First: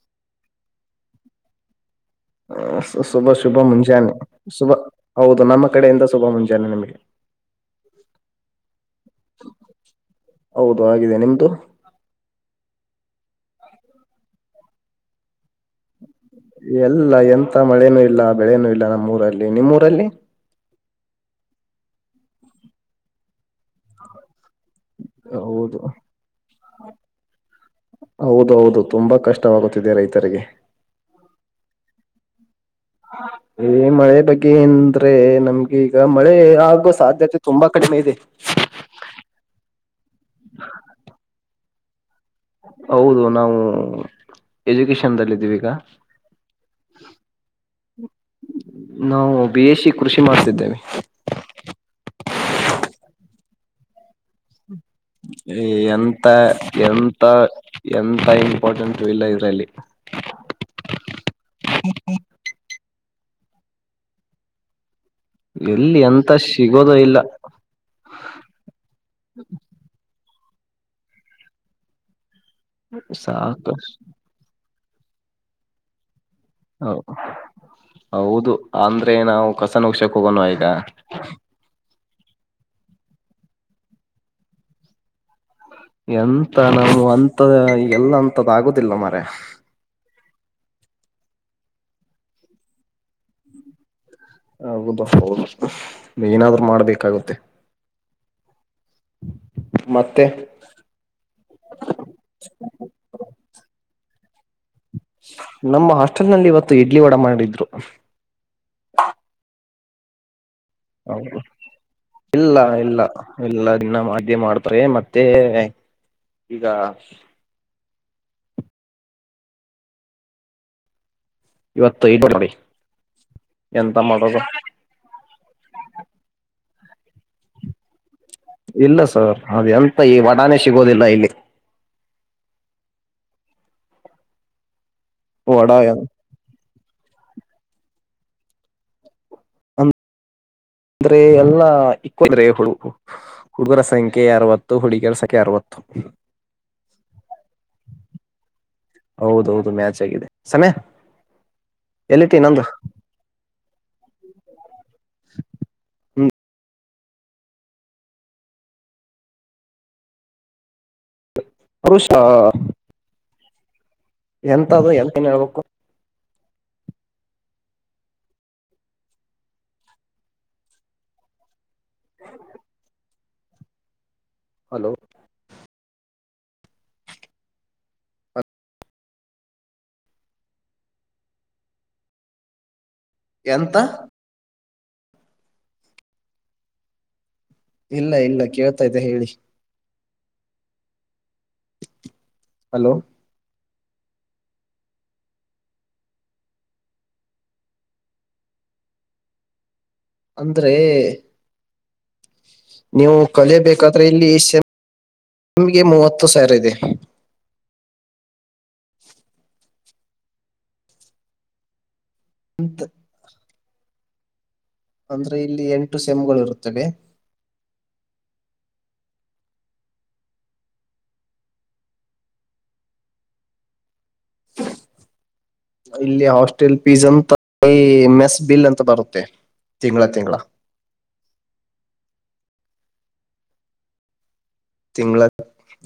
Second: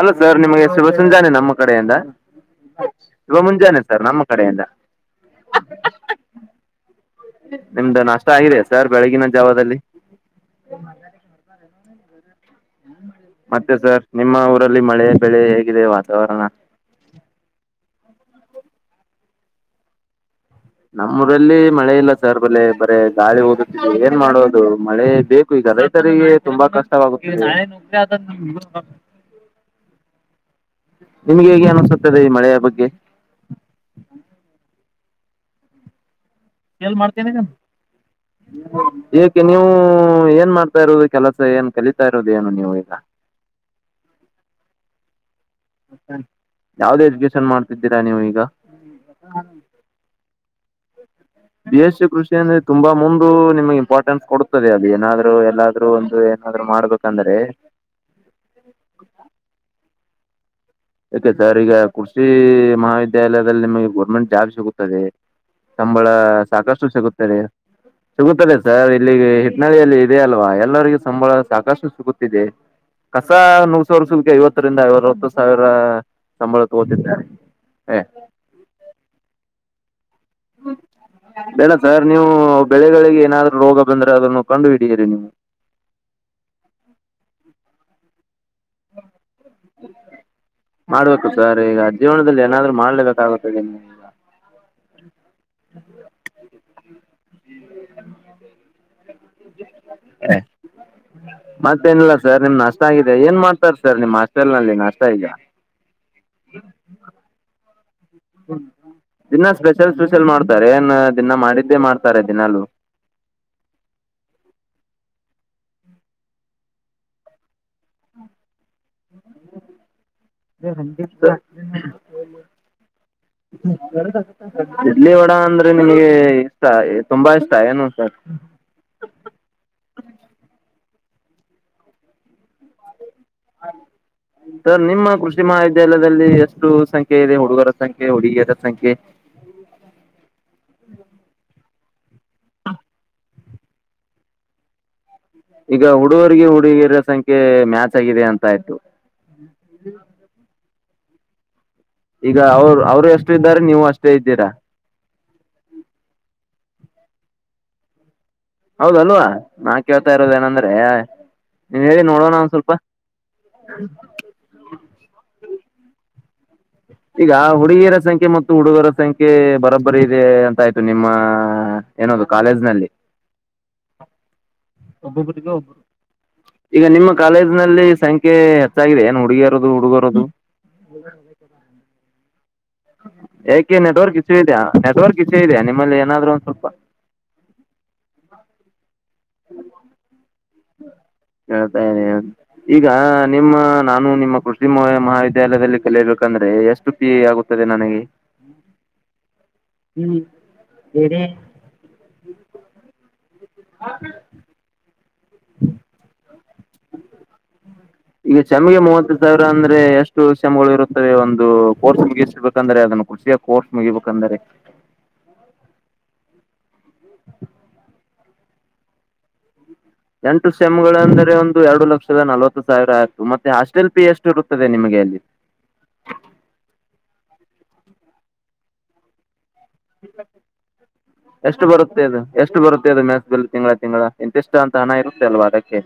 ಅಲ ಸರ್ ನಿಮಗೆ ಶುಭ ಸಂಂಜಾನೆ ನಮ್ಮ ಕಡೆಯಿಂದ ಹ ಶುಭ ಶುಭ ಸರ್ ಮುಂಜಾನೆ ನಮ್ಮ ಕಡೆಯಿಂದ ಶುಭ ಹೌದು ನಮ್ಮ ಕಡೆಯಿಂದ ಶುಭ ಮುಂಜಾನೆ ನಿಮಗೆ ನಿಮ್ದು ನಷ್ಟ ಆಗಿದೆಾ ಸರ್ ಬೆಳಗಿನ ಜಾವದಲ್ಲಿ ಹೌದು ಆಗಿದೆ ನಿಮ್ದು [inaudible] [unintelligible] ಮತ್ತೆ ಸರ್ ನಿಮ್ಮ ಊರಲ್ಲಿ ಮಳೆ ಬೆಳೆ ಹೇಗಿದೆ ವಾತಾವರಣ ಎಲ್ಲ ಎಂತ ಮಳೆನೂ ಇಲ್ಲ ಬೆಳೆನೂ ಇಲ್ಲ ನಮ್ಮೂಊರಲ್ಲಿ ನಿಮ್ಮ್ೂಊರಲ್ಲಿ ನಮ್ಮೂಊರಲ್ಲಿ ಮಳೆ ಇಲ್ಲ ಸರ್ ಬಲೆ ಬರೇ ಗಾಳಿ ಓದ ಏನ್ ಮಾಡೋದು ಮಳೆ ಬೇಕು ಈಗ ಹೌದು ರೈತರಿಗೆ ತುಂಬಾ ಕಷ್ಟವಾಗುತ್ತೆ ಹೌದ ಹೌದು ತುಂಬಾ ಕಷ್ಟವಾಗುತ್ತಿದೆ ರೈತರಿಗೆ ನಿಮ್ಗೆ ಹೇಗೆ ಅನ್ಸುತ್ತದೆ ಈ ಮಳೆಯ ಬಗ್ಗೆ ಈ ಮಳೆ ಬಗ್ಗೆ ಂದ್ರೆ ನಮ್ಗೆ ಈಗ ಮಳೆ ಆಗೋ ಸಾಧ್ಯತೆ ತುಂಬಾ ಕಡಿಮೆ ಇದೆ ಏಕೆ ನೀವು ಏನ್ ಮಾಡ್ತಾ ಇರುೋದು ಕೆಲಸ ಏನ್ ಕಲಿತ ತಾರೋಡ್ ಏನು ನೀವು ಈಗ ಹೌದು ನಾವು ಎಜುಕೇಶನ್ ದಲ್ಲ ಇದೀವಿ ಈಗ ಯಾವ್ದು ಎಜುಕೇಶನ್ ಮಾಡ್ತಿದ್ದೀರಾ ನೀವು ಈಗ ನಾವು ಬಿ ಎ ಸಿಿ ಕೃಷಿ ಮಾಡ್ತಿದ್ದೇವೆ ಬಿ ಎಸ್ ಸಿ ಕೃಷಿಯ ಅಂದ್ರೆ ತುಂಬಾ ಮುಂದಂದು ನಿಮ್ಗೆ ಇಂಪಾರ್ಟೆನ್ಸ್ ಕೊ ತದೆ ಅದು ಏನಾದ್ರು ಎಲ್ಲಾದ್ೂ ಒಂದು ಎಂತ ಏನಾದ್ರು ಎಂತ ಮಾಡ್ಬೇಕಂದ್ರೆ ಎಂತ ಇಂಪಾರ್ಟೆಂಟ್ ಇಲ್ಲ ಇದ್ರಲ್ಲಿ ಯಾಕೆ ಸರ್ ಈಗ ಕೃಷಿ ಮಹಾವಿದ್ಯಾಲಯದಲ್ಲಿ ನಿಮಗೆ ಗೋರ್ಮೆಂಟ್ ಜಾಬ್ ಸಿಗುತ್ತದೆ ಎಲ್ಲಿ ಸಂಬಳ ಎಂತ ಸಾಕಷ್ಟು ಸಿಗೋದ ಇಲ್ಲ ಸಿಗುತ್ತದೆ ಸಿಗುತ್ತದೆ ಸರ್ ಇಲ್ಲಿ ಹಿಟ್ನಳ್ಳಿಯಲ್ಲಿ ಇದೆ ಅಲ್ವಾ ಎಲ್ಲರಿೂ ಸಂಬಳ ಸಾಕಷ್ಟು ಸಿಗುತ್ತಿದೆ ಕಸ ಸಾಕಷ್ಟು ನೂರು ಸಾವಿರ ಸುಲ್ಕಿ ಐವತ್ತರಿಂದ ಐವವತ್ತು ಸಾವಿರ ಸಂಬಳ ಹ ತಕೋತಿದ್ದೆ. ಹೌದು ಅಂದ್ರೆ ನಾವು ಕಸನ [unintelligible] ಹೋಗೋಣ ಈಗ ಬೆಳೆ ಸರ್ ನೀವು ಬೆಳೆಗಳಿಗೆ ಏನಾದ್ರು ರೋಗ ಬಂದ್ರೆ ಅದನ್ನು ಕಂಡು ಹಿಡಿಯಿರಿ ನೀವು. ಎಂತ ನಾವು ಅಂತ ಎಲ್ಲ ಅಂತದ ಆಗುದಿಲ್ಲ ಮಾರಾಯ. ಮಾಡ್ಬೇಕು ಸರ್ ಈಗ ಜೀವನದಲ್ಲಿ ಏನಾದ್ರು ಮಾಡ್ಲೇಬೇಕಾಗುತ್ತೆ. ಹೌದು ಹೌದು ಏನಾದ್ರು ಮಾಡ್ಬೇಕಾಗುತ್ತೆ. ಮತ್ತೆ. ಮತ್ತೇನಿಲ್ಲ ಸರ್ ನಿಮ್ ನಷ್ಟ ಆಗಿದೆ ಏನ್ ಮಾಡ್ತಾರ ಸರ್ ನಿಮ್ ಹಸ್ಟೆಲ್ನಲ್ಲಿ ನಾಷ್ಟ ಈಗ. ನಮ್ಮ ಹಾಸ್ಟೆಲ್ ನಲ್ಲಿ ಇವತ್ತು ಇಡ್ಲಿ ವಡಾ ಮಾಡಿದ್ರು. ಹ್ಮ ದಿನಾ ಸ್ಪೆಷಲ್ ಸ್ಪಷಲ್ ಮಾಡ್ತಾರೆ ಏನ್ ದಿನಾ ಹೌದು ಮಾಡಿದ್ದೇ ಮಾಡ್ತಾರೆ ದಿನಲು. ಇಲ್ಲ ಇಲ್ಲ ಇಲ್ಲ ಮದ್ಯೆ ಮಾಡ್ತಾರೆ ಮತ್ತೆ ಈಗ. [inaudible] ಇವತ್ತು ಇದು ನೋಡಿ ಎಂತ ಮಾಡದು. ಇಡ್ಲಿ ವಡ ಅಂದ್ರೆ ನಿನಗೆ ಇಷ್ಟ ತುಂಬಾ ಇಷ್ಟ ಏನು ಸರ್. ಇಲ್ಲ ಸರ್ ಅದು ಎಂತ ಈ ವಡೆನೆ ಸಿಗೋದಿಲ್ಲ ಇಲ್ಲಿ. ಸರ್ ನಿಮ್ಮ ಕೃಷಿ ವಡ ಮಹಾವಿದ್ಯಾಲಯದಲ್ಲಿ ಎಷ್ಟ. ಎಷ್ಟು ಸಂಖ್ಯೆ ಇದೆ ಹುಡುಗರ ಸಂಖ್ಯೆ ಹುಡುಗಿಯರ ಸಂಖ್ಯೆ. [inaudible] ಅಂದ್ರೆ ಎಲ್ಲಾ ಅಂದ್ರೆ ಹುಡುಗರ ಸಂಖ್ಯೆ ಆರವತ್ತು ಹುಡುಗಿಯರ ಸಂಖ್ಯೆ ಅರವತ್ತು ಈಗ ಹುಡುಗರಿಗೆ ಹುಡುಗಿಯರ ಸಂಖ್ಯೆ ಮ್ಯಾಚ್ ಆಗಿದೆ ಅಂತ ಆಯ್ತು. ಹೌದೌದು ಮ್ಯಾಚ್ ಆಗಿದೆ ಸಮೆ. ಈಗ ಅವ್ರು ಅವ್ರು ಎಷ್ಟು ಇದ್ದಾರೆ ನೀವು ಅಷ್ಟೇ ಇದ್ದೀರಾ. ಹ್ಮ್ ಹೌದಲ್ವಾ ನಾ ಕೇಳ್ತಾ ಇರೋದ ಏನಂದ್ರೆ ನೀನ್ ಹೇಳಿ ಪುರುಷ ನೋಡೋಣ ಒಂದ್ ಸ್ವಲ್ಪ. [inaudible] ಎಂತ ಅದು ಎಲ್ಲಾನು ಹೇಳ್ಬೇಕು ಈಗ ಹುಡುಗಿಯರ ಸಂಖ್ಯೆ ಮತ್ತು ಹುಡುಗರ ಸಂಖ್ಯೆ ಬರೋಬ್ಬರಿ ಇದೆ ಅಂತ ಆಯ್ತು ನಿಮ್ಮ. ಏನದು ಕಾಲೇಜ್ನಲ್ಲಿ. ಹಲೋ [unintelligible] ಈಗ ನಿಮ್ಮ ಕಾಲೇಜ್ನಲ್ಲಿ ಸಂಖ್ಯೆ ಹೆಚ್ಚಾಗಿದೆ ಏನು ಹುಡುಗಿಯರದು ಹುಡುಗರೋದು. [inaudible] ಎಂತ ಯಾಕೆ ನೆಟ್ವರ್ಕ್ ಇಶೂ ಇದೆಯಾ ನೆಟ್ವರ್ಕ್ ಇಶೂ ಇದೆಯಾ ನಿಮ್ಮಲ್ಲಿ ಏನಾದ್ರು ಸ್ವಲ್ಪ. ಇಲ್ಲ ಇಲ್ಲ ಕೇಳ್ತಾಯಿದ್ದೆ ಹೇಳಿ. ಹೇಳ್ತಾರೆ ಈಗ. ಹಲೋ ನಿಮ್ಮ ನಾನು ನಿಮ್ಮ ಕೃಷಿ ಮಹಾವಿದ್ಯಾಲಯದಲ್ಲಿ ಕಲಿರ್ಬೇಕಂದ್ರೆ ಎಷ್ಟು ಫೀಸ್ ಆಗುತ್ತದೆ ನನಗೆ. [inaudible] ಹ್ಮ್ ಅಂದ್ರೆ [unintelligible] ನೀವು ಕಲಿಯಬೇಕಾದ್ರೆ ಇಲ್ಲಿ ಸೇಮ್ಗೆ ಮೂವತ್ತು ಸಾವಿರ ಇದೆ. ಈಗ ಸೆಮಿಗೆ ಮೂವತ್ತು ಸಾವಿರ ಅಂದ್ರೆ ಎಷ್ಟು ಸೇಮ್ಗಳು ಇರುತ್ತವೆ ಒಂದು ಕೋರ್ಸ್. ಬೇಕಂದ್ರೆ ಅದನ್ನ ಕುಷಿಯ ಕೋರ್ಸ್ ಮುಗಿಬೇಕಂದ್ರೆ. ಅಂದ್ರೆ ಇಲ್ಲಿ ಎಂಟು ಸೆಮ್ಗಳು ಇರುತ್ತವೆ. ಎಂಟು ಸೆಮ್ಗಳ ಅಂದರೆ ಒಂದು ಎರಡು ಲಕ್ಷದ ನಲವತ್ತು ಸಾವಿರ ಆಯ್ತು ಮತ್ತೆ ಹಾಸ್ಟೆಲ್ ಫೀ ಎಷ್ಟು ಇರುತ್ತದೆ ನಿಮಗೆ ಅಲ್ಲಿ. ಇಲ್ಲಿ ಹಾಸ್ಟೆಲ್ ಫೀಸ್ ಅಂತ ಮೆಸ್ ಬಿಲ್ ಅಂತ ಬರುತ್ತೆ ತಿಂಗಳ ತಿಂಗಳ. ಎಷ್ಟ ಬರುತ್ತೆ ಅದು ಎಷ್ಟ ಬರುತ್ತೆ ಅದು ಮೆಸ್ಸ್ ಬಿಲ್ಲ್ ತಿಂಗಳ ತಿಂಗಳ. ಇಷ್ಟ ಅಂತ ಅನ್ ಹಾ ತಿಂಗಳ ಇರುತ್ತೆ ಅಲ್ವಾ ಅದಕ್ಕೆ.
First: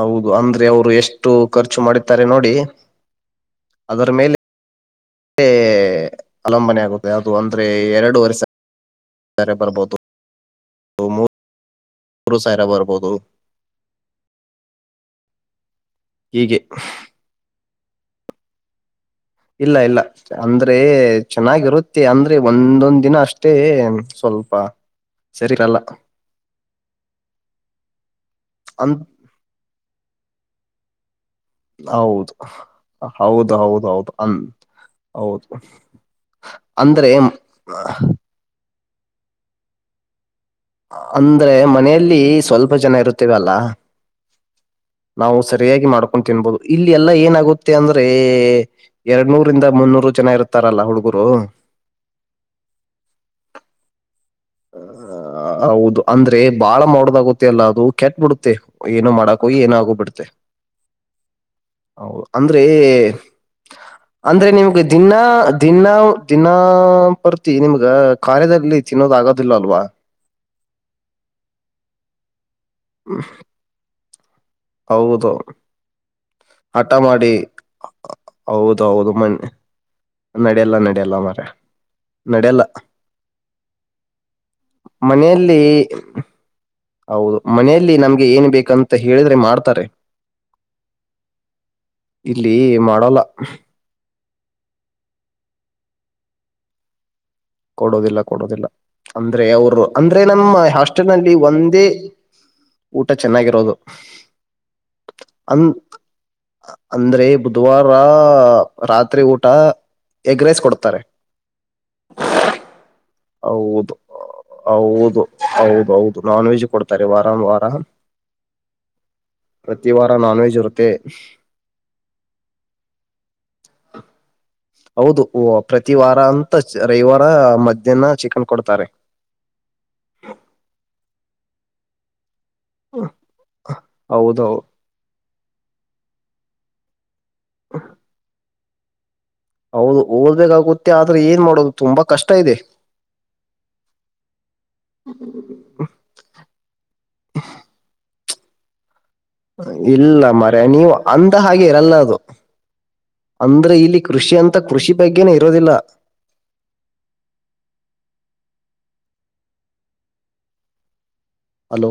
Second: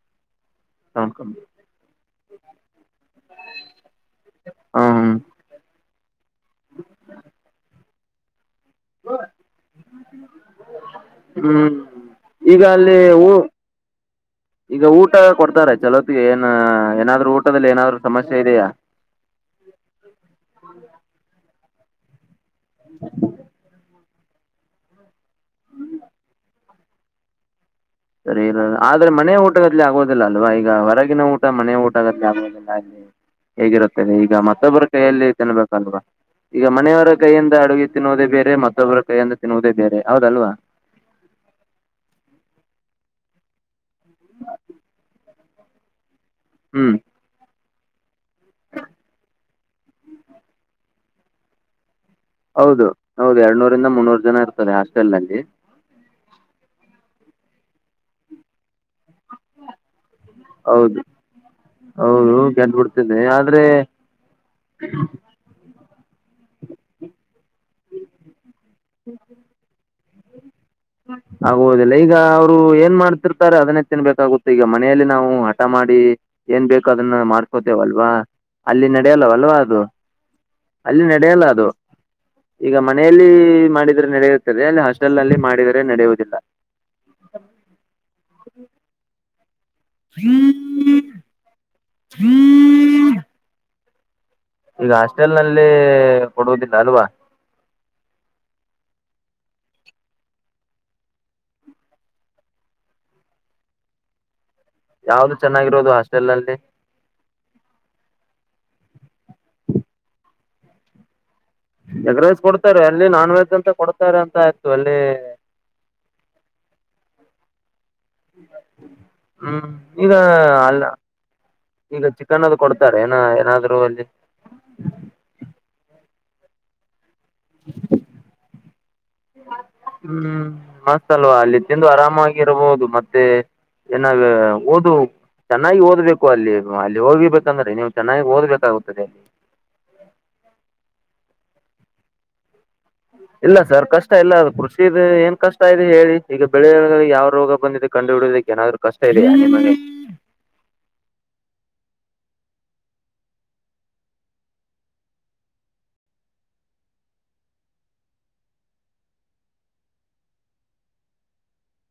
ಹೌದು ಅಂದ್ರೆ ಅವ್ರು ಎಷ್ಟು ನೋಡ್ಕೊಂಡು ಖರ್ಚು ಮಾಡತ್ತಾರೆ ನೋಡಿ. ಅದರ ಮೇಲೆ ಹ ಅವಲಂಬನೆ ಆಗುತ್ತೆ ಅದು ಅಂದ್ರೆ ಎರಡುವರೆ ಸಾವರಾ ಬರಬಹುದು. ಹ್ಮ್ ಮೂರು ಈಗ ಸಾವಿರ ಅಲ್ಲಿ ಬರ್ಬೋದು ಊ ಈಗ ಊಟ ಕೊಡ್ತಾರೆ ಚಲೋತ್ತಿಗೆ ಏನ್ ಹೀಗೆ ಏನಾದ್ರು ಊಟದಲ್ಲಿ ಏನಾದ್ರು ಸಮಸ್ಯೆ ಇದೆಯಾ. ಇಲ್ಲ ಇಲ್ಲ ಅಂದ್ರೆ ಚೆನ್ನಾಗಿರುತ್ ಅಂದ್ರೆ ಒಂದೊಂದ್ ದಿನ ಅಷ್ಟೇ ಸ್ವಲ್ಪ ಸರಿರಲ್ಲ. ಸರಿ ಇರಲ್ಲ ಆದ್ರೆ ಮನೆಯ ಊಟಗತ್ಲೆ ಆಗೋದಿಲ್ಲ ಅಲ್ವಾ ಈಗ ಹೊರಗಿನ ಊಟ್ ಮನೆ ಊಟಗತ್ಲೆ ಹೌದು ಆಗೋದಿಲ್ಲ ಅಲ್ಲಿ ಹೌದು ಹೌದು ಹೌದು ಹೇಗಿರುತ್ತದೆ ಈಗ ಅನ್ ಮತ್ತೊಬ್ಬರ ಕೈಯಲ್ಲಿ ಹೌದು ತಿನ್ಬೇಕಲ್ವಾ. ಈಗ ಮನೆಯವರ ಅಂದ್ರೆ ಕೈಯಿಂದ ಅಡುಗೆ ತಿನ್ನುವುದೇ ಬೇರೆ ಮತ್ತೊಬ್ಬರ ಕೈಯಿಂದ ತಿನ್ನುವುದೇ ಬೇರೆ ಹೌದಲ್ವಾ. ಅಂದ್ರೆ ಮನೆಯಲ್ಲಿ ಸ್ವಲ್ಪ ಜನ ಇರುತ್ತೇವೆ ಅಲ್ಲಾ. ನಾವು ಸರಿಯಾಗಿ ಮಾಡ್ಕೊಂಡ ತಿನ್ಬಹುದು ಇಲ್ಲಿ ಹ್ಮ್ ಎಲ್ಲಾ ಏನಾಗುತ್ತ ತ್ತೆ ಅಂದ್ರೆ ಎರಡ್ ನೂರಿಂದ ಮುನ್ನೂರು ಜನಾ ಇರತಾರಲ್ಲ ಹುಡುಗರು. ಹೌದು ಹೌದು ಎರಡ್ನೂರಿಂದ ಮುನ್ನೂರು ಜನ ಇ ಹ ಹೌದು. ಅಂದ್ರೆ ಬಾಳ ಮಾಡದಾಗುತ್ತೆ ಅಲ್ಲ ಅದು ಕೆಟ್ಟ ಬಿಡುತ್ತೆ ಏನೋ ಮಾಡಾಕ ಹೋಗಿ ಏನೋ ಆಗೋಗಬುಡುತ್ತೆ. ಹೌದು ಹೌದು ಕೆಟ್ಟಬಿಡ್ತದೆ ಆದ್ರೆ ಅಂದ್ರೆ ನಿಮ್ಗೆ ದಿನಾ ದಿನ ದಿನಾ ಪೂರ್ತಿ ನಿಮ್ಗ ಕಾರ್ಯದಲ್ಲಿ ತಿನ್ನೋದ ಆಗೋದಿಲ್ಲ ಅಲ್ವಾ. ಆಗುವುದಿಲ್ಲ ಈಗ ಅವ್ರು ಏನ್ ಮಾಡ್ತಿರ್ತಾರೆ ಅದನ್ನೇ ತಿನ್ಬೇಕಾಗುತ್ ತ್ತೆ ಈಗ ಮನೆಯಲ್ಲಿ ನಾವು ಹೌದು ಹಠ ಮಾಡಿ ಏನ್ ಬೇಕು ಹಠ ಅದನ್ನ ಮಾಡಿ ಮಾಡ್ಕೋತೇವಲ್ವಾ. ಹೌದು ಅಲ್ಲಿ ಹೌದು ಮನ್ ನಡೆಯಲ್ಲವಲ್ವಾ ಅದು. ನಡೆಯಲ್ಲ ಅಲ್ಲಿ ನಡೆಯಲ್ಲ ಮಾರಾಯ ಅದು ನಡ್ಯಲ್ಲ ಈಗ ಮನೆಯಲ್ಲಿ ಮಾಡಿದ್ರೆ ನಡೆಯುತ್ತದೆ ಅಲ್ಲಿ ಹಾಸ್ಟೆಲ್ ನಲ್ಲಿ ಮನೆಯಲ್ಲಿ ಮಾಡಿದ ಹೌದು ಮನೆಯಲ್ಲಿ ನಮ್ಗೆ ಏನ್ ಬೇಕಂತ ಹೇಳಿದ್ರೆ ಮಾಡ್ತಾರೆ. [unintelligible] ಇಲ್ಲಿ ಮಾಡೊಲ್ಲ. ಈಗ ಹಾಸ್ಟೆಲ್ನಲ್ಲಿ ಕೊಡುವುದಿಲ್ಲ ಅಲ್ವಾ. ಕೊಡುದಿಲ್ಲ ಕೊಡುದಿಲ್ಲ ಅಂದ್ರೆ ಅವರು ಅಂದ್ರೆ ನಮ್ಮ ಹಾಸ್ಟೆಲ್ನಲ್ಲಿ ಒಂದೇ ಊಟಾ ಚೆನ್ನಾಗಿರೋದು ಯಾವ್ದು ಅನ್ ಚೆನ್ನಾಗಿರೋದು ಹಾಸ್ಟೆಲ್ನಲ್ಲಿ. ಅಂದ್ರೆ ಬುಧವಾರ ರಾತ್ರಿ ಊಟ ಎಗ್ ರೈಸ್ ಕೊಡ್ತಾರೆ. ಎಗ್ಗ್ ರೈಸ್ ಕೊಡ್ತಾರೆ ಅಲ್ಲಿ ನಾನ್ ವೆಜ್ ಅಂತ ಕೊಡ್ತಾರೆ ಅಂತ ಆಯ್ತು ಅಲ್ಲಿ. ಹೌದೌದು ನಾನ್ ವೆಜ್ ಕೊಡ್ತಾರೆ ವಾರನವಾರ. ಹ್ಮ್ ಪ್ರತಿ ವಾರ ಈಗ ನಾನ್ ವೆಜ್ ಅ ಇರುತ್ತೆ. ಈಗ ಚಿಕನ್ ಅದು ಕೊಡ್ತಾರೆನ ಏನಾದ್ರು ಅಲ್ಲಿ. ಹೌದು ಓ ಪ್ರತಿ ವಾರ ಅಂತ ರವಿವಾರ ಮಧ್ಯಾಹ್ನ ಚಿಕನ್ ಕೊಡ್ತಾರೆ. ಹ್ಮ್ ಮಸ್ತಲ್ವಾ ಅಲ್ಲಿ ತಿಂದು ಆರಾಮಾಗಿ ಇರಬಹುದು ಮತ್ತೆ ಏನಾದ ಹೌದು ಓದು ಚೆನ್ನಾಗಿ ಓದ್ಬೇಕು ಅಲ್ಲಿ ಅಲ್ಲಿ ಹೋಗಿಬೇಕಂದ್ರೆ ನೀವು ಚೆನ್ನಾಗಿ ಓದಿಬೇಕಾಗುತ್ತದೆ. ಹೌದು ಓದಬೇಕಾಗುತ್ತೆ ಆದ್ರೆ ಏನ್ ಮಾಡೊದು ತುಂಬಾ ಕಷ್ಟ ಇದೆ. ಇಲ್ಲ ಸರ್ ಕಷ್ಟ ಇಲ್ಲ ಅದು ಕೃಷಿದ ಏನ್ ಕಷ್ಟ ಇದೆ ಹೇಳಿ ಈಗ ಬೆಳೆ ಯಾವ ರೋಗ ಬಂದಿದೆ ಕಂಡು ಹಿಡಿಯುವುದಕ್ಕೆ ಏನಾದ್ರು ಕಷ್ಟ ಇದೆಯಾ ನಿಮಗೆ ಇಲ್ಲ ಮರ್ಯ ನೀವು ಅಂದ ಹಾಗೆ ಇರೋಲ್ಲ ಅದು ಅಂದ್ರೆ ಇಲ್ಲಿ ಕೃಷಿ ಅಂತ ಕೃಷಿ ಬಗ್ಗೆನೆ ಇರೋದಿಲ್ಲ hello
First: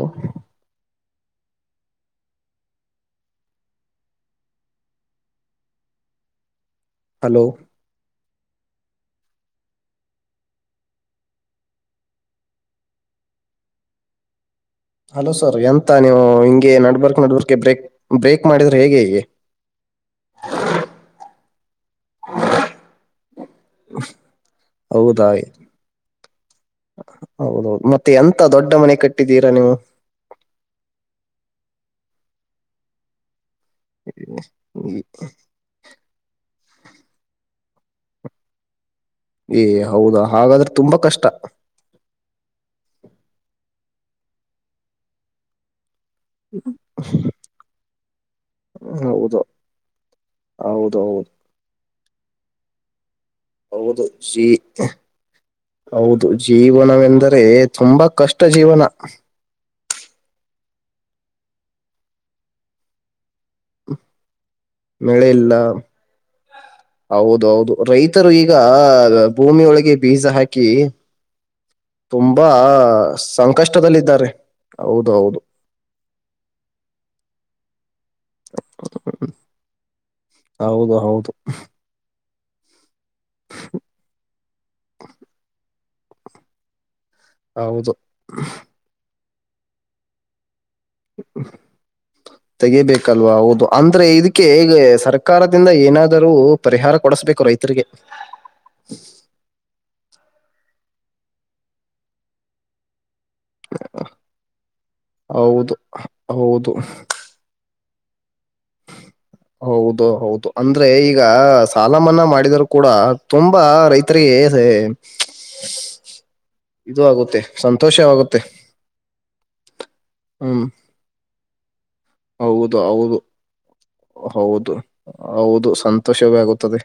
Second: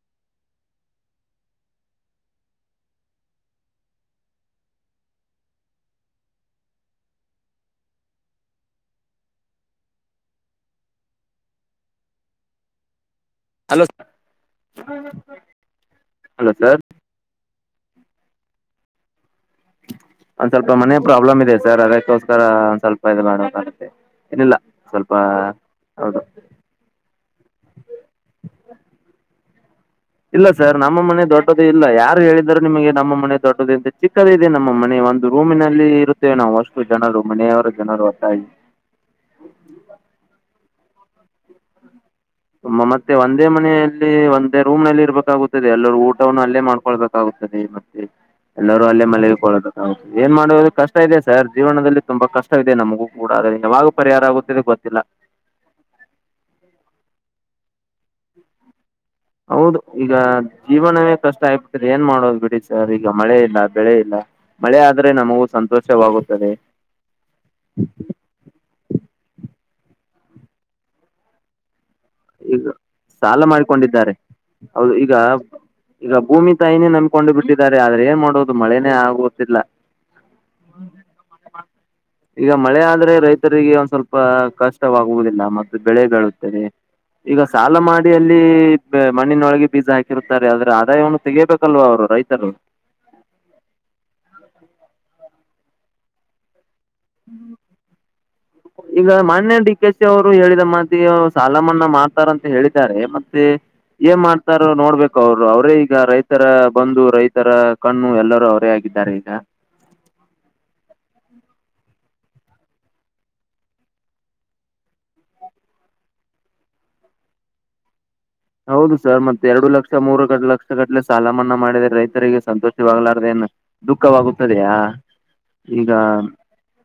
hello hello hello sir ಎಂತ ನೀವು ಹಿಂಗೆ sir network network break break ಮಾಡಿದ್ರೆ ಹೇಗೆ? ಅದ್ ಸ್ವಲ್ಪ ಮನೆ ಪ್ರಾಬ್ಲಮ್ ಇದೆ ಸರ್ ಅದಕ್ಕೆ ಅದಕ್ಕೋಸ್ಕರ ಒಂದ ಸ್ವಲ್ಪ ಇದು ಮಾಡಾಗುತ್ತೆ ಇನಿಲ್ಲ ಸ್ವಲ್ಪ ಹೌದಾ ಹೌದು ಹೌದೌದು ಮತ್ತೆ ಎಂತ ದೊಡ್ಡ ಮನೆ ಕಟ್ಟಿದ್ದೀರಾ ನೀವು? ಇಲ್ಲ ಸರ್ ನಮ್ಮ ಮನೆ ದೊಡ್ಡದು ಇಲ್ಲ ಯಾರು ಹೇಳಿದ್ರ ನಿಮಗೆ ನಮ್ಮ ಮನೆ ದೊಡ್ಡದುಇದೆ. ಚಿಕ್ಕದ ಇದೆ ನಮ್ಮ ಮನೆ ಒಂದು ರೂಮಿನಲ್ಲಿ ಇರುತ್ತೇವೆ ನಾವು ಅಷ್ಟು ಜನರು ಮನೆಯವರ ಜನರು [unintelligible] ಏ ಹೌದಾ ಹಾಗಾದ್ರೆ ತುಂಬಾ ಕಷ್ಟ. ತು ಮತ್ತೆ ಒಂದೇ ಮನೆಯಲ್ಲಿ ಒಂದೇ ರೂಮ್ ನಲ್ಲಿ ಇರ್ಬೇಕಾಗುತ್ತದೆ ಎಲ್ಲರೂ ಊಟ [unintelligible] ಅಲ್ಲೇ ಮಾಡ್ಕೊಳ್ಬೇಕಾಗುತ್ತದೆ ಮತ್ತೆ ಎಲ್ಲರೂ ಅಲ್ಲೇ ಹೌದು ಮನಿಕೋಲೋದು ಏನ್ ಮಾಡುವುದು ಕಷ್ಟ ಹೌದು ಇದೆ ಹೌದು ಸರ್ ಜೀವನದಲ್ಲಿ ತುಂಬಾ ಕಷ್ಟ ಇದೆ ನಮಗೂ ಕೂಡ ಅದರಿಂದ ಯಾವಾಗ ಹೌದು ಪರಿಹಾರ ಜೀ ಆಗುತ್ತಿದೆ ಗೊತ್ತಿಲ್ಲ ಹೌದು ಜೀವನವೆಂದರೆ ತುಂಬಾ ಕಷ್ಟ ಜೀವನ. ಹೌದು ಈಗ ಜೀವನವೇ ಕಷ್ಟ ಆಗ್ಬಿಟ್ಟ್ರೆ ಏನ್ ಮಾಡೋದು ಬಿಡಿ ಸರ್ ಈಗ ಮಳೆ ಇಲ್ಲ. ಬೆಳೆ ಇಲ್ಲ ಮಳೆ ಆದ್ರೆ ನಮಗೂ ಸಂತೋಷವಾಗುತ್ತದೆ. ರು ಈಗ ಭೂಮಿಯ ಒಳಗೆ ಬೀಜ ಹಾಕಿ ತುಂಬಾ ಈಗ ಸಾಲ ಮಾಡಿಕೊಂಡಿದ್ದಾರೆ ಸಂಕಷ್ಟದಲ್ಲಿದ್ದಾರೆ ಹೌದ ಹೌದು ಈಗ ಭೂಮಿ ತಾಯಿನೇ ನಂಬಕೊಂಡು ಬಿಟ್ಟಿದ್ದಾರೆ ಆದ್ರೆ ಏನ್ ಮಾಡ ಹೌದು ಮಳೆನೇ ಆಗುತ್ತಿಲ್ಲ. ಹೌದು ಹೌದು ಈಗ ಮಳೆ ಆದ್ರೆ ರೈತರಿಗೆ ಒಂದ್ ಸ್ವಲ್ಪ ಕಷ್ಟವಾಗುವುದಿಲ್ಲ ಮತ್ತೆ ಬೆಳೆ ಬೆಳು ಈಗ ಸಾಲ ಹೌದು ಮಾಡಿ ಅಲ್ಲಿ ಮಣ್ಣಿನೊಳಗೆ ಬೀಜ ಹಾಕಿ ಇರುತ್ತಾರೆ ಆದ್ರೆ ಆದಾಯವನ್ನು ತೆಗಯಬೇಕಲ್ವ ಅವರು ರೈತರು. ಲ್ವಾ ಹೌದು ಅಂದ್ರೆ ಇದಕ್ಕೆ ಈಗ ಸರ್ಕಾರದಿಂದ ಏನಾದರೂ ಪರಿಹಾರ ಕೊಡಸ್ಬೇಕು ರೈತರಿಗೆ. ಈಗ ಮಾನ್ಯ ಡಿ ಕೆ ಸಿ ಅವರು ಹೇಳಿದ ಮಾತಿಗೆ ಸಾಲ ಮನ್ನಾ ಮಾಡ್ತಾರಂತ ಹೇಳಿದ್ದಾರೆ ಮ ಮತ್ತೆ ಏನ್ ಮಾಡ್ತಾರೋ ನೋಡ್ಬೇಕು ಅವರು ಅವರೇ ಹೌದು ಈಗ ರೈತರ ಹೌದು ಬಂದು ರೈತರ ಕಣ್ಣು ಎಲ್ಲರೂ ಅವರೇ ಆಗಿದ್ದಾರೆ ಈಗ. ಹೌದು ಹೌದು ಅಂದ್ರೆ ಈಗ ಸಾಲ ಮನ್ನಾ ಮಾಡಿದರು ಕೂಡ ತುಂಬಾ ರೈತರಿಗೆ ಇದು ಆಗುತ್ತೆ ಸಂತೋಷವಾಗುತ್ತೆ. ಹೌದು ಸರ್ ಮತ್ತ ಎರಡು ಲಕ್ಷ ಮೂರು ಹ್ಮ್ ಲಕ್ಷ ಕಟ್ಟಲೆ ಸಾಲ ಮನ್ನಾ ಮಾಡಿದ್ರೆ ರೈತ ರಿಗೆ ಹೌದು ಹೌದು ಸಂತೋಷವಾಗಲಾರ್ದನ್ ದುಃಖವಾಗುತ್ತದೆಯಾ ಹೌದು ಹೌದು ಈಗ ಸಂತೋಷವೇ ಆಗುತ್ತದೆ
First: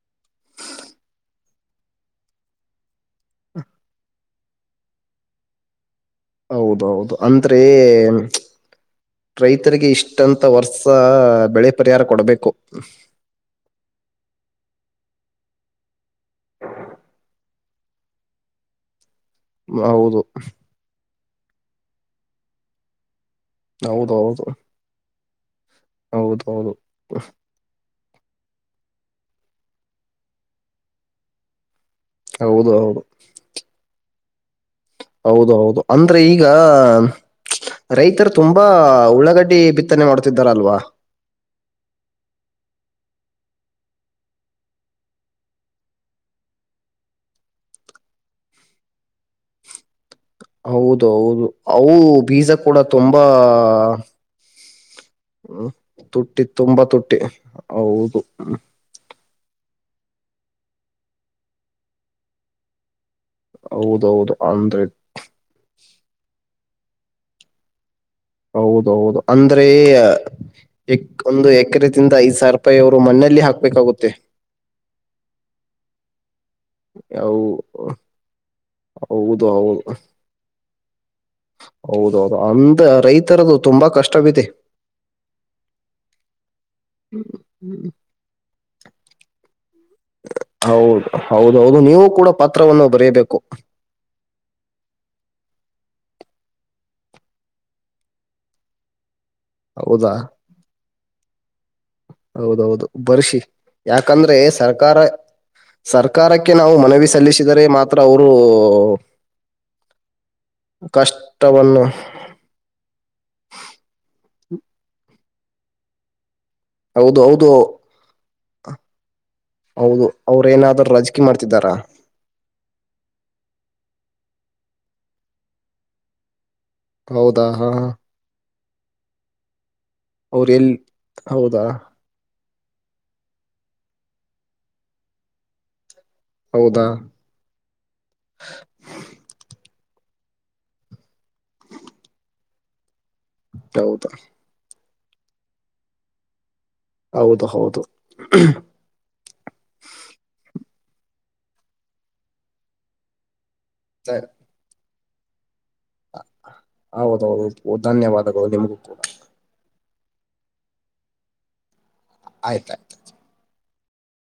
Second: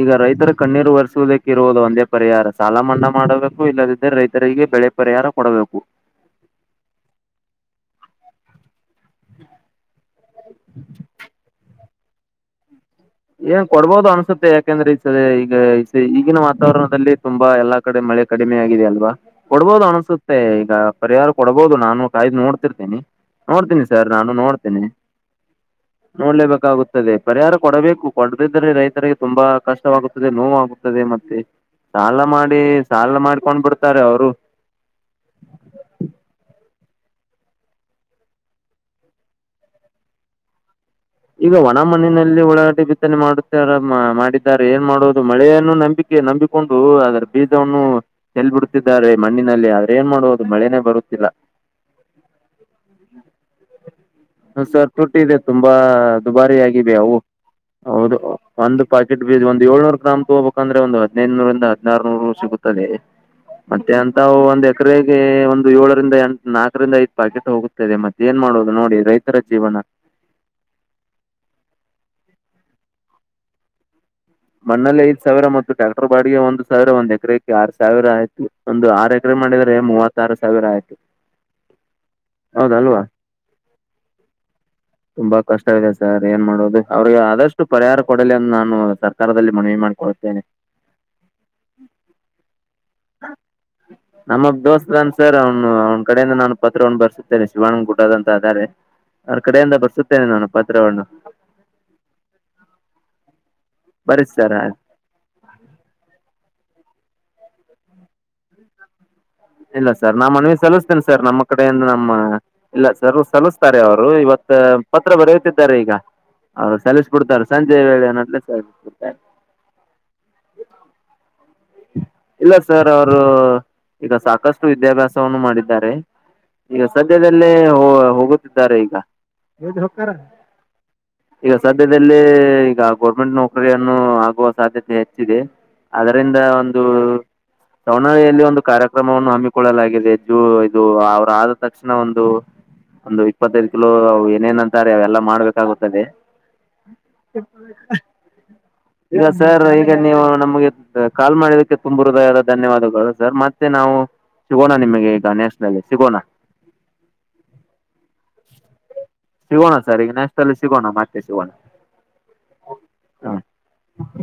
ಈಗ ರೈತರ ಕಣ್ಣೀರು ಒರೆಸೋದಕ್ಕೆ ಇರುವುದು ಒಂದೇ ಪರಿಹಾರ ಸಾಲ ಮನ್ನಾ ಮಾಡಬೇಕು ಇಲ್ಲದಿದ್ದರೆ ರೈತರಿಗೆ ಪರಿಹಾರ ಕೊಡಬೇಕು. ಹೌದೌದು ಅಂದ್ರೆ ರೈತರಿಗೆ ಇಷ್ಟಂತ ವರ್ಷ ಬೆಳೆ ಪರಿಹಾರ ಕೊಡಬೇಕು. ಏನ್ ಕೊಡ್ಬೋದು ಅನ್ಸುತ್ತೆ ಯಾಕಂದ್ರೆ ಈ ಸ ಈಗ ಈಗಿನ ವಾತಾವರಣದಲ್ಲಿ ತುಂಬ ಎಲ್ಲಾ ಕಡೆ ಮಳೆ ಕಡಿಮೆ ಆಗಿದೆ ಅಲ್ವಾ ಕೊಡ್ಬೋದು ಹೌದು ಅನಸುತ್ತೆ ಈಗ ಪರಿಹಾರ ಕೊಡಬಹುದು ನಾನು ಕಾಯ್ದು ನೋಡ್ತಿರ್ತೇನಿ ನೋಡ್ತೀನಿ ಸರ್ ಹೌದು ನಾನು ಹೌದು ನೋಡ್ತೇನೆ. ಹೌದು ಹೌದು ಹೌದು ನೋಡ್ಲೇಬೇಕಾಗುತ್ತದೆ ಪರಿಹಾರ ಕೊಡಬೇಕು. ಕೊಡದಿದ್ರೆ ರೈತರಿಗೆ ತುಂಬಾ ಕಷ್ಟವಾಗುತ್ತದೆ ನೋವಾಗುತ್ತದೆ ಮತ್ತೆ ಸಾಲ ಮಾಡಿ ಹೌದು ಸಾಲ ಮಾಡ್ಕೊಂಡ ಬಿಡ್ತಾರೆ ಅವ್ರು ಹೌದ ಹೌದು ಅಂದ್ರೆ ಈಗ ರೈತರ ತುಂಬಾ ಉಳ್ಳಗಡ್ಡಿ ಬಿತ್ತನೆ ಮಾಡ್ತಿದ್ದಾರಲ್ವಾ. ಈಗ ಒಣ ಮಣ್ಣಿನಲ್ಲಿ ಉಳಾಡ್ಡಿ ಬಿತ್ತನೆ ಮಾಡುತ್ತಾರ ಮಾಡಿದ್ದಾರೆ ಏನ್ ಮಾಡುದು ಮಳೆಯನ್ನು ನಂಬಿ ನಂಬಿಕೊಂಡು ಅದರ ಬೀಜವನ್ನು ಚೆಲ್ಲ ಬಿಡತ್ತಿದ್ದಾರೆ ಮಣ್ಣಿನಲ್ಲಿ ಆದ್ರ ಏನ್ ಮಾ ಹೌದು ಹೌದು ಅವು ಬೀಜ ಕೂಡ ತುಂಬಾ ಹ ಸರ್ ತುಟ್ಟಿದೆ ಹ್ಮ್, ತುಂಬಾ ತುಟ್ಟಿ ದುಬಾರಿ ತುಂಬಾ ಆಗಿದೆ ಅವು ತುಟ್ಟಿ ಹೌದು ಒಂದ ಪಾಕೆಟ್ ಬೀಜ ಒಂದ ಏಳ್ನೂರ ಗ್ರಾಮ್ ತಗೋಬೇಕಂದ್ರೆ ಒಂದು ಹದಿನೈನರಿಂದ ಹದಿನಾರ ನೂರು ಸಿಗುತ್ತದೆ. ಮತ್ತೆ ಅಂತವ ಹೌದೌದು ಒಂದ್ ಅಂದ್ರೆ ಎಕರೆಗೆ ಒಂದು ಏಳರಿಂದ ಎ ನಾಲ್ಕರಿಂದ ಐದು ಪಾಕೆಟ್ ಹೋಗುತ್ತ ಮತ್ತೆ ಏನ್ ಮಾಡೋದು ನೋಡಿ ರೈತರ ಜೀವನ. ಎ ಒಂದ ಎಕರೆದಿಂದ ಐದ್ ಸಾವರಪಾಯಿ ಅವರು ಮಣ್ಣಲ್ಲಿ ಹಾಕ್ಬೇಕಾಗುತ್ತೆ. ಮಣ್ಣಲ್ಲ ಐದ ಸಾವರ ಮತ್ತ ಟ್ರಾಕ್ಟರ್ ಬಾಡಿಗೆ ಒಂದ ಸರ್ ಒಂದ ಅವು ಎಕರೆಕ ಯಾಡ ಸಾವಿರ ಹಾಕಿ ಒಂದು ಆರು ಎಕರೆ ಹೌದು ಮಾಡಿದ್ರೆ ಹೌದು ಮೂವತ್ತಾರ ಸಾವಿರ ಆಯ್ತು. ಹೌದೌದು ಅಂದ ಹೌದಲ್ವಾ ರೈತರದು ತುಂಬಾ ಕಷ್ಟವಿದೆ. ತುಂಬಾ ಕಷ್ಟವಿದೆ ಸರ್ ಏನ್ ಮಾಡುದು ಅವ್ರಿಗೆ ಆದಷ್ಟು ಹ್ಮ್. ಪರಿಹಾರ ಕೊಡಲಿ ಅಂದ ನಾನ ತರದಲ್ಲಿ ಮನವಿ ಮಾಡ್ಕೊಳ್ತೇನೆ. ಹೌದ ಹೌದ ಹೌದು ನೀವು ಕೂಡ ಪತ್ರವನ್ನು ಬರೀಬೇಕು. ನಮ್ಮ ದೋಸ್ತ ಅದಾನ ಸರ್ ಅವ್ನ ಅವನ ಕಡೆಯಿಂದ ನಾನು ಪತ್ರವನ್ನ ಬರ್ಸುತ್ತೇನೆ ಶಿವಾನಂಗ ಗುಡದ ಅಂತ ಆದಾರೆ. ಅವ್ರ ಕಡೆಯಿಂದ ಹೌದಾ ಬರ್ಸುತ್ತೇನೆ ನಾನು ಪತ್ರವನ್ನು ಹೌದೌದು ಬರ್ಸಿ ಬರಿ ಯಾಕಂದ್ರೆ ಸರ್ ಸರ್ಕಾರ ಸರ್ಕಾರಕ್ಕೆ ನಾವು ಮನವಿ ಸಲ್ಲಿಸಿದರೆ ಮಾತ್ರ ಅವರು ಇಲ್ಲ ಸರ್ ನಾ ಮನವಿ ಸಲ್ಲಿಸ್ತನ ಸರ್ ನಮ್ಮ ಕಷ್ಟವನ್ನು ಕಡೆಯಿಂದ ನಮ್ಮ ಇಲ್ಲ ಸರ್ ಸಲ್ಲಿಸ್ತಾರೆ ಅವರು ಇವತ್ತ ಪತ್ರ ಬರೆಯುತ್ತಿದ್ದಾರೆ ಈಗ ಅ ಹೌದು ಸಲ್ಲಿಸ್ಬಿಡ್ತಾರೆ ಹೌದು ಸಂಜೆ ವೇಳೆ ಸ ಸಲ್ಲಿಸ ಹೌದು ಅವ್ರ ಏನಾದ್ರು ರಜಕಿ ಮಾಡ್ತಿದಾರಾ. ಇಲ್ಲ ಸರ್ ಅವರು ಈಗ ಸಾಕಷ್ಟು ವಿದ್ಯಾಭ್ಯಾಸವನ್ನು ಮಾಡಿದ್ದಾರೆ. ಈಗ ಹೌದಾ ಸದ್ಯದಲ್ಲೇ ಹಾ ಹ ಹಾ. ಹೋಗುತ್ತಿದ್ದಾರೆ ಈಗ [unintelligible] ಹಕ್ಕಾರ ಅವ್ರ ಎಲ್ ಈಗ ಹೌದಾ ಸದ ಸದ್ಯದಲ್ಲಿ ಈಗ ಗೌರ್ಮೆಂಟ್ ನೌಕರಿ ಅನ್ನು ಆಗುವ ಸಾಧ್ಯತೆ ಹೆಚ್ಚಿದೆ ಅದರಿಂದ ಒಂದು ಹೌದಾ ವಣಯಲ್ಲಿ ಒಂದು ಕಾರ್ಯಕ್ರಮವನ್ನು ಹಮ್ಮಿಕೊಳ್ಳಲಾಗಿದೆ ಜು ಇದು ಅವರ ಆದ ತಕ್ಷಣ ಒಂದು ಒಂದ ಇಪ್ಪತ್ತೈದ ಕಿಲೋ ಹೌದು ಅವ ಏನೇನ್ ಅಂತಾರೆ ಅವೆಲ್ಲಾ ಮಾಡ್ಬೇಕಾಗುತ್ತದೆ. ಹೌದು ಹೌದು ಈಗ ಸರ್ ಈಗ ನೀವು ನಮ್ಗೆ ಕಾಲ್ ಮಾಡಿದಕ್ಕೆ ತುಂಬು ಹೃದಯದ ಧನ್ಯವಾದಗಳು ಸರ್ ಮತ್ತೆ ನಾವು ಸರಿ. ಸಿಗೋಣ ನಿಮಗೆ ಈಗ ನ್ಯಾಷನಲ್ಲಿ ಹೌದೌದು ಧನ್ಯವಾದಗಳು ನಿಮಗೂ ಕೂಡ ಸಿಗೋಣ ಸರ್ ಈಗ ನೇಸಲ್ಲಿ ಅಲ್ಲಿ ಸಿಗೋಣ ಮತ್ತೆ ಸಿಗೋಣ. ಆಯ್ತ ಆಯ್ತ. ಹಾಂ